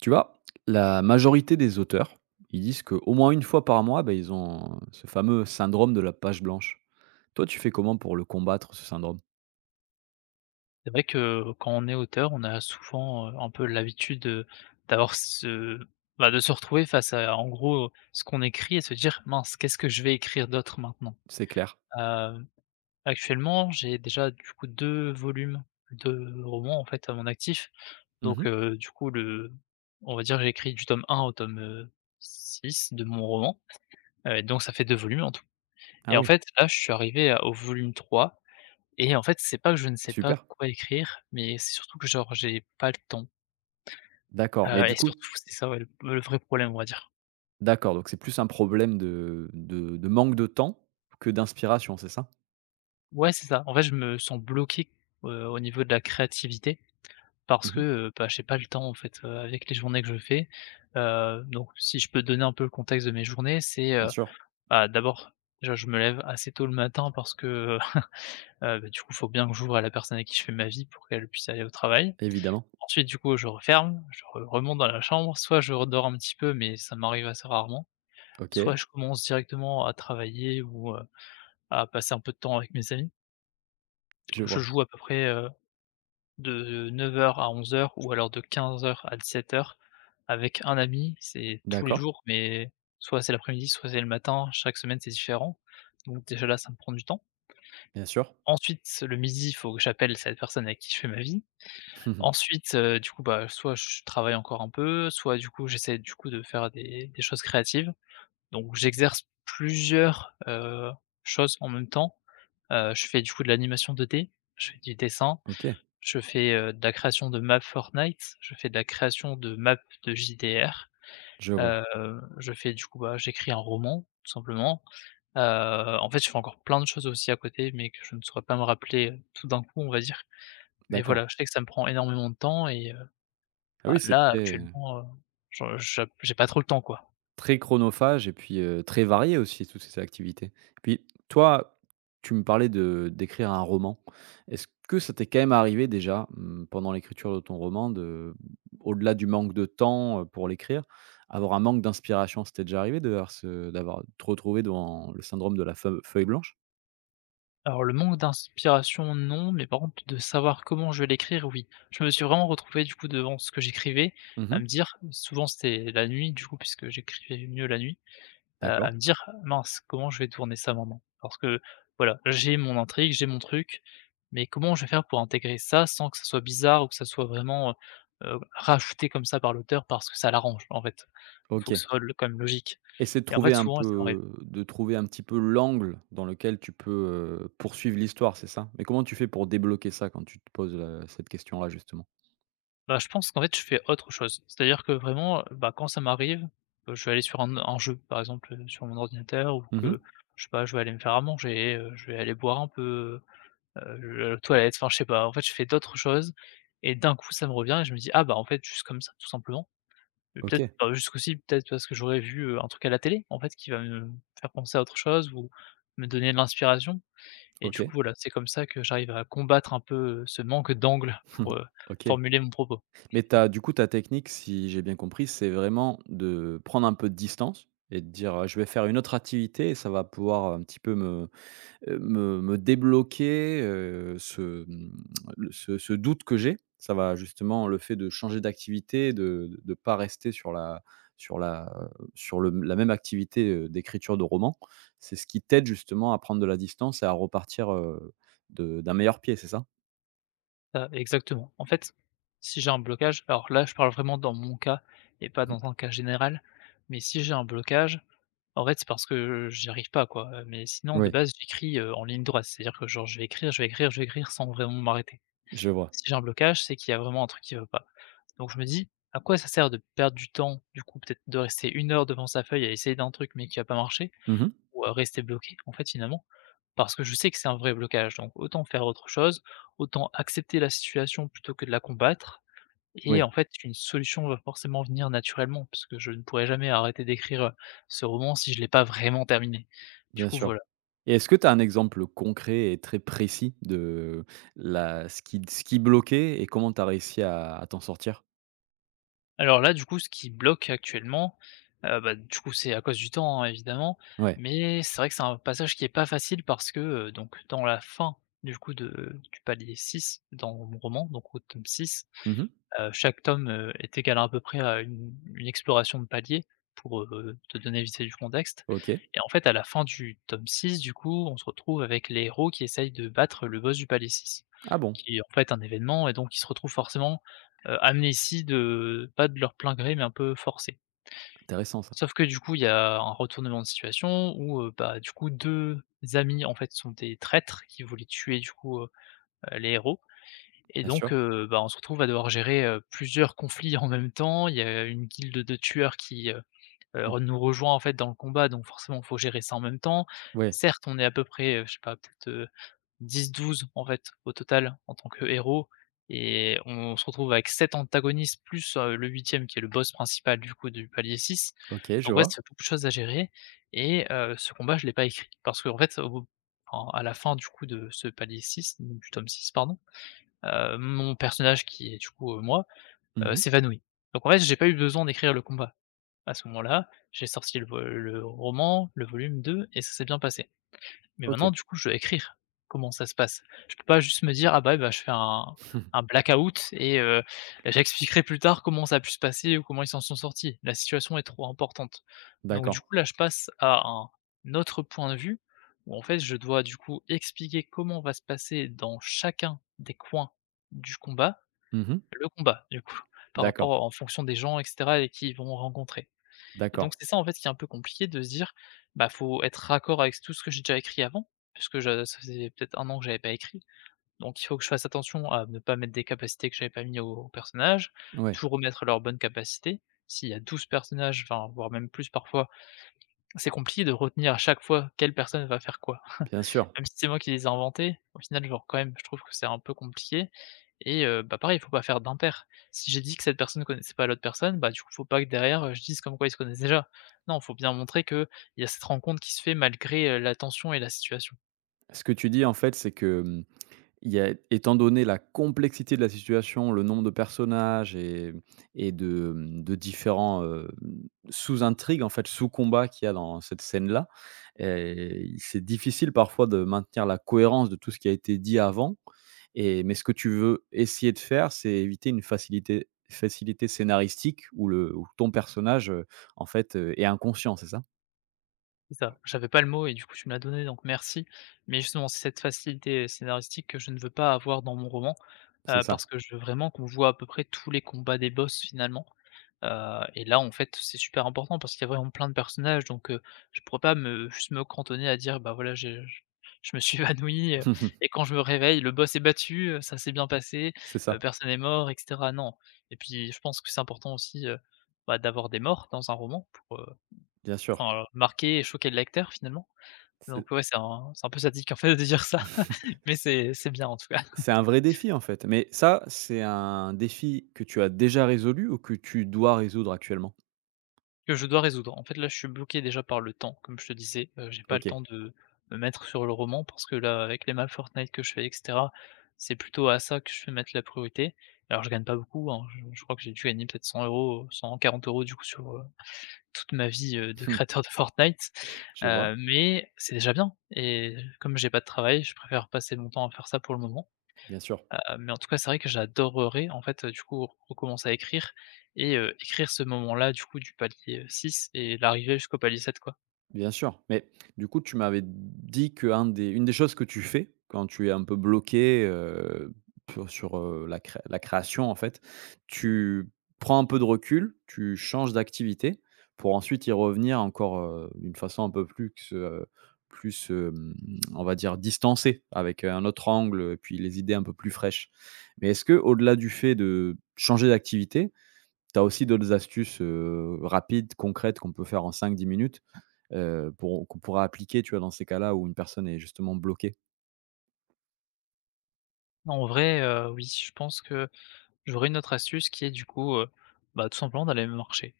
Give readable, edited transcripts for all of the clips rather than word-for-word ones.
Tu vois, la majorité des auteurs, ils disent qu'au moins une fois par mois, ben ils ont ce fameux syndrome de la page blanche. Toi, tu fais comment pour le combattre, ce syndrome? C'est vrai que quand on est auteur, on a souvent, un peu l'habitude, d'avoir ce bah, de se retrouver face à, en gros, ce qu'on écrit et se dire: «Mince, qu'est-ce que je vais écrire d'autre maintenant?» C'est clair. Heu, Actuellement, j'ai déjà du coup 2 volumes de romans, en fait, à mon actif. Donc Mmh. Du coup, le on va dire, que j'ai écrit du tome 1 au tome, 6 de mon roman, donc ça fait 2 volumes en tout. Ah Et en oui, fait, là, je suis arrivé à au volume 3. Et en fait, c'est pas que je ne sais pas super. quoi écrire, mais c'est surtout que genre j'ai pas le temps, D'accord, et surtout c'est ça ouais, le vrai problème on va dire. d'accord, donc c'est plus un problème de manque de temps que d'inspiration, c'est ça? Ouais c'est ça, en fait je me sens bloqué, au niveau de la créativité parce que, Mmh. Bah, j'ai pas le temps en fait, avec les journées que je fais. Donc si je peux donner un peu le contexte de mes journées, c'est, Bien sûr, bah, d'abord déjà je me lève assez tôt le matin parce que, bah, du coup, faut bien que j'ouvre à la personne avec qui je fais ma vie pour qu'elle puisse aller au travail. évidemment. Ensuite, du coup, je referme, je re remonte dans la chambre, soit je redors un petit peu, mais ça m'arrive assez rarement, OK, soit je commence directement à travailler ou, à passer un peu de temps avec mes amis. je Je vois. joue à peu près, de 9 h à 11 h ou alors de 15 h à 17 h avec un ami. C'est tous les D'accord, jours, mais soit c'est l'après-midi, soit c'est le matin. Chaque semaine, c'est différent, donc déjà là, ça me prend du temps. bien sûr. Ensuite, le midi, il faut que j'appelle cette personne avec qui je fais ma vie. Ensuite, du coup, bah, soit je travaille encore un peu, soit du coup j'essaie du coup de faire des choses créatives. Donc j'exerce plusieurs, choses en même temps. Je fais du coup de l'animation 2D, je fais du dessin, OK, je fais, de la création de maps Fortnite, je fais de la création de maps de JDR, je vois. heu, je fais du coup, bah, j'écris un roman tout simplement. En fait, je fais encore plein de choses aussi à côté, mais que je ne saurais pas me rappeler, tout d'un coup, on va dire. Mais D'accord. voilà, je sais que ça me prend énormément de temps et Ah bah, oui, c'est là, très actuellement, je j'ai pas trop le temps, quoi. Très chronophage et puis, très varié aussi toutes ces activités. Puis toi, tu me parlais de d'écrire un roman. Est-ce que ça t'est quand même arrivé déjà, pendant l'écriture de ton roman de au-delà du manque de temps, pour l'écrire, avoir un manque d'inspiration? C'était déjà arrivé d'avoir te retrouver dans le syndrome de la feuille blanche? Alors le manque d'inspiration, non, mais par contre de savoir comment je vais l'écrire, oui. Je me suis vraiment retrouvé du coup devant ce que j'écrivais, à Mmh. me dire souvent c'était la nuit du coup puisque j'écrivais mieux la nuit, à D'accord, me dire: «Mince, comment je vais tourner ça maintenant?» parce que voilà, j'ai mon intrigue, j'ai mon truc, mais comment je vais faire pour intégrer ça sans que ça soit bizarre ou que ça soit vraiment, rajouté comme ça par l'auteur parce que ça l'arrange en fait. Faut que OK. ce soit le quand même logique Essaie et en fait souvent ça m'arrivait. De trouver un petit peu l'angle dans lequel tu peux, poursuivre l'histoire, c'est ça? Mais comment tu fais pour débloquer ça quand tu te poses, cette question-là justement? Bah, je pense qu'en fait, je fais autre chose. C'est-à-dire que vraiment, bah, quand ça m'arrive, je vais aller sur un jeu, par exemple, sur mon ordinateur ou Mmh. que, je sais pas, je vais aller me faire à manger, je vais aller boire un peu, je vais aller aux toilettes, enfin, je sais pas. En fait, je fais d'autres choses et d'un coup, ça me revient et je me dis: «Ah, bah, en fait, juste comme ça, tout simplement». Mais OK, peut-être, bah, juste peut-être parce que j'aurais vu, un truc à la télé, en fait, qui va me faire penser à autre chose ou me donner de l'inspiration et du coup, OK, voilà, c'est comme ça que j'arrive à combattre un peu, ce manque d'angle pour, OK. formuler mon propos. Mais t'as du coup ta technique, si j'ai bien compris, c'est vraiment de prendre un peu de distance et de dire: «Je vais faire une autre activité et ça va pouvoir un petit peu me». Me débloquer, ce, mmh, le ce ce doute que j'ai. Ça va justement le fait de changer d'activité, de pas rester sur la sur la, sur le la même activité, d'écriture de roman. C'est ce qui t'aide justement à prendre de la distance et à repartir, de d'un meilleur pied, c'est ça? Exactement. En fait, si j'ai un blocage alors là, je parle vraiment dans mon cas et pas Mmh. dans un cas général, mais si j'ai un blocage, en fait, c'est parce que j'y arrive pas, quoi, mais sinon, de Oui, base, j'écris, en ligne droite. C'est-à-dire que, genre, je vais écrire, je vais écrire, je vais écrire sans vraiment m'arrêter. je vois. Si j'ai un blocage, c'est qu'il y a vraiment un truc qui va pas. Donc je me dis: «À quoi ça sert de perdre du temps, du coup, peut-être de rester une heure devant sa feuille à essayer d'un truc mais qui va pas marcher? Mmh. Ou, à rester bloqué, en fait, finalement, parce que je sais que c'est un vrai blocage, donc autant faire autre chose, autant accepter la situation plutôt que de la combattre et Oui, en fait, une solution va forcément venir naturellement parce que je ne pourrais jamais arrêter d'écrire, ce roman si je l'ai pas vraiment terminé». Du bien coup, sûr. voilà. Et est-ce que tu as un exemple concret et très précis de la ce qui bloquait et comment tu as réussi à t'en sortir? Alors là, du coup, ce qui bloque actuellement, bah, du coup, c'est à cause du temps, hein, évidemment, Ouais. mais c'est vrai que c'est un passage qui est pas facile parce que, donc dans la fin, du coup, de du palier 6 dans mon roman, donc au tome 6. Mmh. Chaque tome, est égal à peu près à une exploration de palier pour, te donner vite fait du contexte OK. et en fait à la fin du tome 6, du coup, on se retrouve avec les héros qui essayent de battre le boss du palier 6, Ah bon? qui est en fait un événement et donc ils se retrouvent forcément, amenés ici de pas de leur plein gré mais un peu forcés. Intéressant ça. Sauf que du coup, il y a un retournement de situation où, bah, du coup 2 amis en fait sont des traîtres qui voulaient tuer du coup, les héros et Bien sûr. donc, bah, on se retrouve à devoir gérer, plusieurs conflits en même temps. Il y a une guilde de tueurs qui, Mmh. nous rejoint en fait dans le combat, donc forcément il faut gérer ça en même temps. Ouais. Certes, on est à peu près, je sais pas, peut-être, 10-12 en fait au total en tant que héros et on se retrouve avec 7 antagonistes plus, le huitième qui est le boss principal du coup du palier 6. OK, je Donc ouais, ça vois. fait beaucoup de choses à gérer et ce combat je l'ai pas écrit parce qu'en fait, au bout enfin à la fin du coup de ce palier 6, donc du tome 6, pardon, mon personnage qui est du coup, moi, Mmh. s'évanouit. Donc en fait, j'ai pas eu besoin d'écrire le combat. À ce moment-là, j'ai sorti le vo le roman, le volume 2 et ça s'est bien passé. Mais maintenant OK. du coup, je dois écrire comment ça se passe. Je peux pas juste me dire: «Ah bah, eh bah, je fais un blackout et j'expliquerai plus tard comment ça a pu se passer ou comment ils s'en sont sortis». La situation est trop importante. Donc du D'accord. coup, là, je passe à un autre point de vue où en fait, je dois du coup expliquer comment va se passer dans chacun des coins du combat Mmh. le combat, du coup, par D'accord, rapport en fonction des gens et cetera et qui vont rencontrer et donc d'accord. c'est ça, en fait, qui est un peu compliqué de se dire: «Bah, faut être raccord avec tout ce que j'ai déjà écrit avant», puisque je ça faisait peut-être un an que j'avais pas écrit, donc il faut que je fasse attention à ne pas mettre des capacités que j'avais pas mis aux personnages, Ouais, toujours remettre leurs bonnes capacités. S'il y a 12 personnages, enfin, voire même plus parfois, c'est compliqué de retenir à chaque fois quelle personne va faire quoi. bien sûr. Même si c'est moi qui les ai inventés, au final, genre, quand même, je trouve que c'est un peu compliqué et bah, pareil, il faut pas faire d'impair. Si j'ai dit que cette personne connaissait pas l'autre personne, bah, du coup, faut pas que derrière, je dise comme quoi ils se connaissent déjà. Non, faut bien montrer que il y a cette rencontre qui se fait malgré, la tension et la situation. Ce que tu dis, en fait, c'est que, il y a étant donné la complexité de la situation, le nombre de personnages et de différents, sous-intrigues, en fait, sous-combats qu'il y a dans cette scène-là, et c'est difficile parfois de maintenir la cohérence de tout ce qui a été dit avant mais ce que tu veux essayer de faire, c'est éviter une facilité scénaristique où ton personnage, en fait, est inconscient, c'est ça? C'est ça, j'avais pas le mot et du coup tu me l'as donné donc merci. Mais justement c'est cette facilité scénaristique que je ne veux pas avoir dans mon roman, C'est ça. parce que je veux vraiment qu'on voit à peu près tous les combats des boss finalement. Et là en fait c'est super important parce qu'il y a vraiment plein de personnages, je pourrais pas me juste me cantonner à dire: «Bah voilà j'ai je me suis évanoui, et quand je me réveille le boss est battu, ça s'est bien passé, C'est ça, personne est mort» et cetera. Non, et puis je pense que c'est important aussi, bah, d'avoir des morts dans un roman pour. bien sûr. Enfin, marquer et choquer le lecteur finalement. C'est Donc ouais, c'est un peu sadique en fait de dire ça, mais c'est bien en tout cas, C'est un vrai défi en fait, mais ça, c'est un défi que tu as déjà résolu ou que tu dois résoudre actuellement? que je dois résoudre. En fait là, je suis bloqué déjà par le temps, comme je te disais. J'ai pas le OK. temps de me mettre sur le roman parce que là, avec les maps Fortnite que je fais et cetera, c'est plutôt à ça que je vais mettre la priorité. Alors je gagne pas beaucoup, hein, je crois que j'ai dû gagner peut-être 100 €, 140 € du coup sur, toute ma vie, de créateur de Fortnite, Je vois, mais c'est déjà bien, et comme j'ai pas de travail, je préfère passer mon temps à faire ça pour le moment. bien sûr. Mais en tout cas, c'est vrai que j'adorerais en fait, du coup, recommencer à écrire et écrire ce moment-là du coup du palier, 6 et l'arrivée jusqu'au palier 7 quoi. Bien sûr, mais du coup, tu m'avais dit qu'un des une des choses que tu fais quand tu es un peu bloqué, pour sur, la cré la création en fait, tu prends un peu de recul, tu changes d'activité pour ensuite y revenir encore, d'une façon un peu plus, on va dire distancée avec un autre angle, et puis les idées un peu plus fraîches. Mais est-ce que, au delà du fait de changer d'activité, tu as aussi d'autres astuces, rapides, concrètes qu'on peut faire en 5, 10 minutes. Pour qu'on pourra appliquer, tu vois, dans ces cas-là où une personne est justement bloquée. En vrai, oui, je pense que j'aurais une autre astuce qui est du coup, bah, tout simplement d'aller marcher.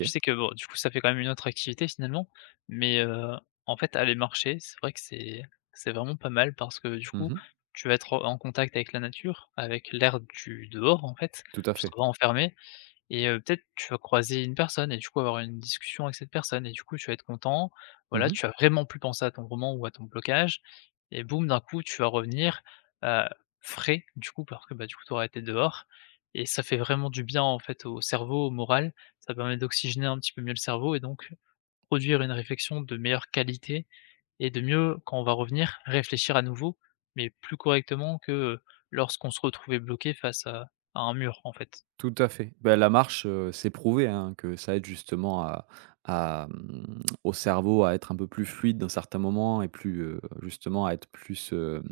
Je sais que bon, du coup, ça fait quand même une autre activité finalement, mais en fait, aller marcher, c'est vrai que c'est vraiment pas mal parce que du coup, Mmh. tu vas être en contact avec la nature, avec l'air du dehors en fait. Tout à Tu seras fait. pas enfermé. Et peut-être tu vas croiser une personne et du coup avoir une discussion avec cette personne et du coup tu vas être content. Voilà, Mmh. tu as vraiment plus pensé à ton roman ou à ton blocage, et boum, d'un coup, tu vas revenir, heu, frais du coup parce que, bah, du coup, tu auras été dehors, et ça fait vraiment du bien, en fait, au cerveau, au moral. Ça permet d'oxygéner un petit peu mieux le cerveau et donc produire une réflexion de meilleure qualité et de mieux, quand on va revenir, réfléchir à nouveau, mais plus correctement que lorsqu'on se retrouvait bloqué face à un mur, en fait. Tout à fait. Ben la marche, c'est prouvé, hein, que ça aide justement au cerveau à être un peu plus fluide dans certains moments et plus, justement à être plus, heu,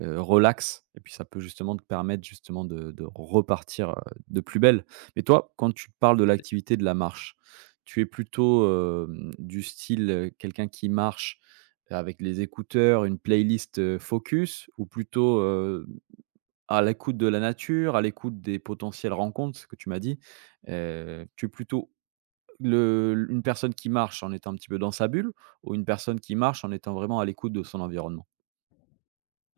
heu, relax et puis ça peut justement te permettre justement de repartir, de plus belle. Mais toi, quand tu parles de l'activité de la marche, tu es plutôt, du style, quelqu'un qui marche avec les écouteurs, une playlist, focus ou plutôt, à l'écoute de la nature, à l'écoute des potentielles rencontres, ce que tu m'as dit? Tu es plutôt le une personne qui marche en étant un petit peu dans sa bulle ou une personne qui marche en étant vraiment à l'écoute de son environnement?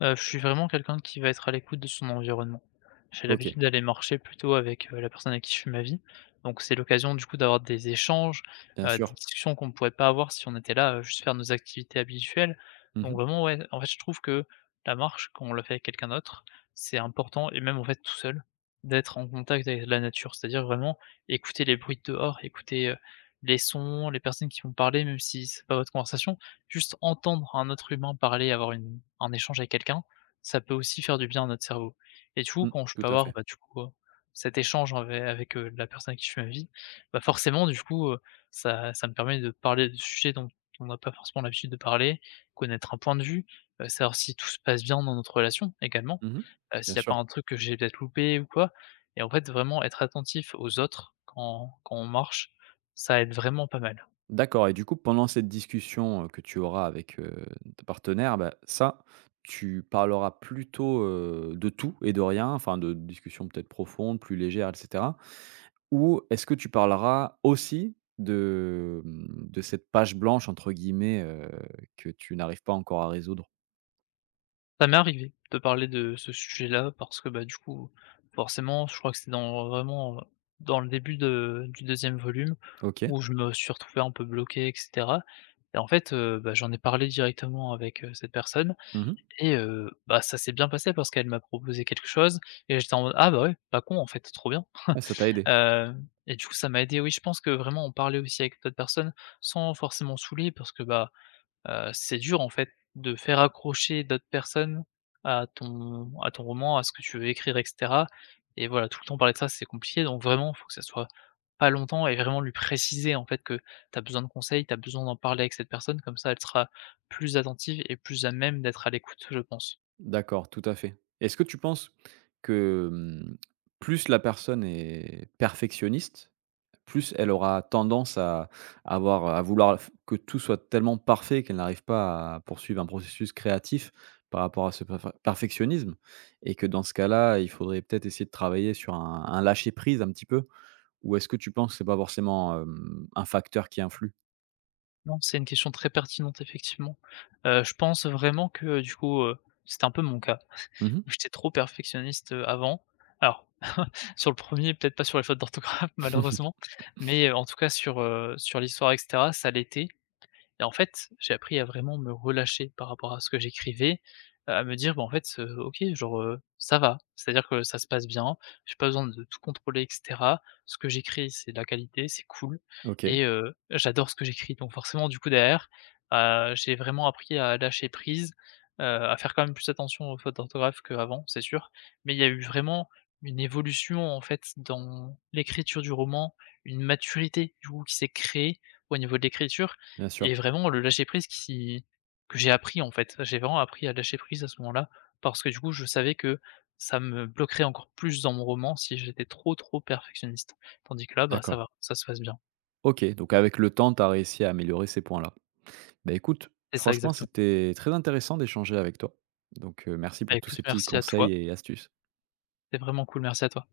Je suis vraiment quelqu'un qui va être à l'écoute de son environnement. J'ai OK, l'habitude d'aller marcher plutôt avec, la personne avec qui je fais ma vie, donc c'est l'occasion du coup d'avoir des échanges, bien des sûr. discussions qu'on ne pourrait pas avoir si on était là, juste faire nos activités habituelles. Donc Mmh. vraiment ouais, en fait je trouve que la marche quand on la fait avec quelqu'un d'autre, c'est important, et même en fait tout seul, d'être en contact avec la nature. C'est-à-dire vraiment écouter les bruits de dehors, écouter, les sons, les personnes qui vont parler, même si c'est pas votre conversation, juste entendre un autre humain parler, avoir une un échange avec quelqu'un, ça peut aussi faire du bien à notre cerveau. Et du coup, Mmh, quand je tout peux à avoir, fait. bah, du coup, cet échange avec la personne avec qui je fais ma vie, bah, forcément du coup, ça me permet de parler de sujets dont on n'a pas forcément l'habitude de parler, connaître un point de vue, savoir si tout se passe bien dans notre relation également, Mmh. Bien s'il n'y a pas sûr. un truc que j'ai peut-être loupé ou quoi, et en fait, vraiment être attentif aux autres quand on marche, ça aide vraiment pas mal. D'accord et du coup, pendant cette discussion, que tu auras avec, ta partenaire, bah, ça, tu parleras plutôt, de tout et de rien, enfin de discussions peut-être profondes, plus légères et cetera? Ou est-ce que tu parleras aussi de cette «page blanche» entre guillemets, que tu n'arrives pas encore à résoudre? Ça m'est arrivé de parler de ce sujet-là parce que, bah, du coup, forcément, je crois que c'était dans vraiment, dans le début de du deuxième volume OK. où je me suis retrouvé un peu bloqué et cetera, et en fait, bah, j'en ai parlé directement avec, cette personne, Mmh. et bah, ça s'est bien passé parce qu'elle m'a proposé quelque chose et j'étais en mode: «Ah bah, ouais, pas con en fait, trop bien». Ah ça t'a aidé. Heu et du coup, ça m'a aidé, oui, je pense que vraiment en parler aussi avec d'autres personnes sans forcément saouler parce que, bah, c'est dur en fait de faire accrocher d'autres personnes à ton roman, à ce que tu veux écrire et cetera, et voilà, tout le temps parler de ça, c'est compliqué, donc vraiment, il faut que ça soit pas longtemps et vraiment lui préciser en fait que tu as besoin de conseils, tu as besoin d'en parler avec cette personne, comme ça elle sera plus attentive et plus à même d'être à l'écoute, je pense. D'accord, tout à fait. Est-ce que tu penses que, plus la personne est perfectionniste, plus elle aura tendance à avoir, à vouloir f que tout soit tellement parfait qu'elle n'arrive pas à poursuivre un processus créatif par rapport à ce perfectionnisme et que dans ce cas-là, il faudrait peut-être essayer de travailler sur un lâcher prise un petit peu? Ou est-ce que tu penses que c'est pas forcément, un facteur qui influe? Non, c'est une question très pertinente effectivement. Je pense vraiment que du coup, c'était un peu mon cas. Mmh. J'étais trop perfectionniste, avant. Alors sur le premier, peut-être pas sur les fautes d'orthographe malheureusement, mais, en tout cas sur, sur l'histoire et cetera, ça l'était, et en fait, j'ai appris à vraiment me relâcher par rapport à ce que j'écrivais, à me dire: «Bon en fait, OK, genre, ça va». C'est-à-dire que ça se passe bien, j'ai pas besoin de tout contrôler et cetera. Ce que j'écris, c'est de la qualité, c'est cool, OK, et j'adore ce que j'écris donc forcément du coup derrière, j'ai vraiment appris à lâcher prise, à faire quand même plus attention aux fautes d'orthographe qu'avant, c'est sûr. Mais il y a eu vraiment une évolution en fait dans l'écriture du roman, une maturité du coup qui s'est créée au niveau de l'écriture bien et sûr. vraiment le lâcher prise qui que j'ai appris en fait. J'ai vraiment appris à lâcher prise à ce moment-là, parce que du coup je savais que ça me bloquerait encore plus dans mon roman si j'étais trop, trop perfectionniste. Tandis que là, bah, ça D'accord. va, ça se passe bien. OK, donc avec le temps, tu as réussi à améliorer ces points-là. Bah, écoute, C'est ça franchement, exactement. c'était très intéressant d'échanger avec toi. Donc, merci Bah, pour tous écoute, ces petits merci à toi. conseils et astuces. C'est vraiment cool, merci à toi.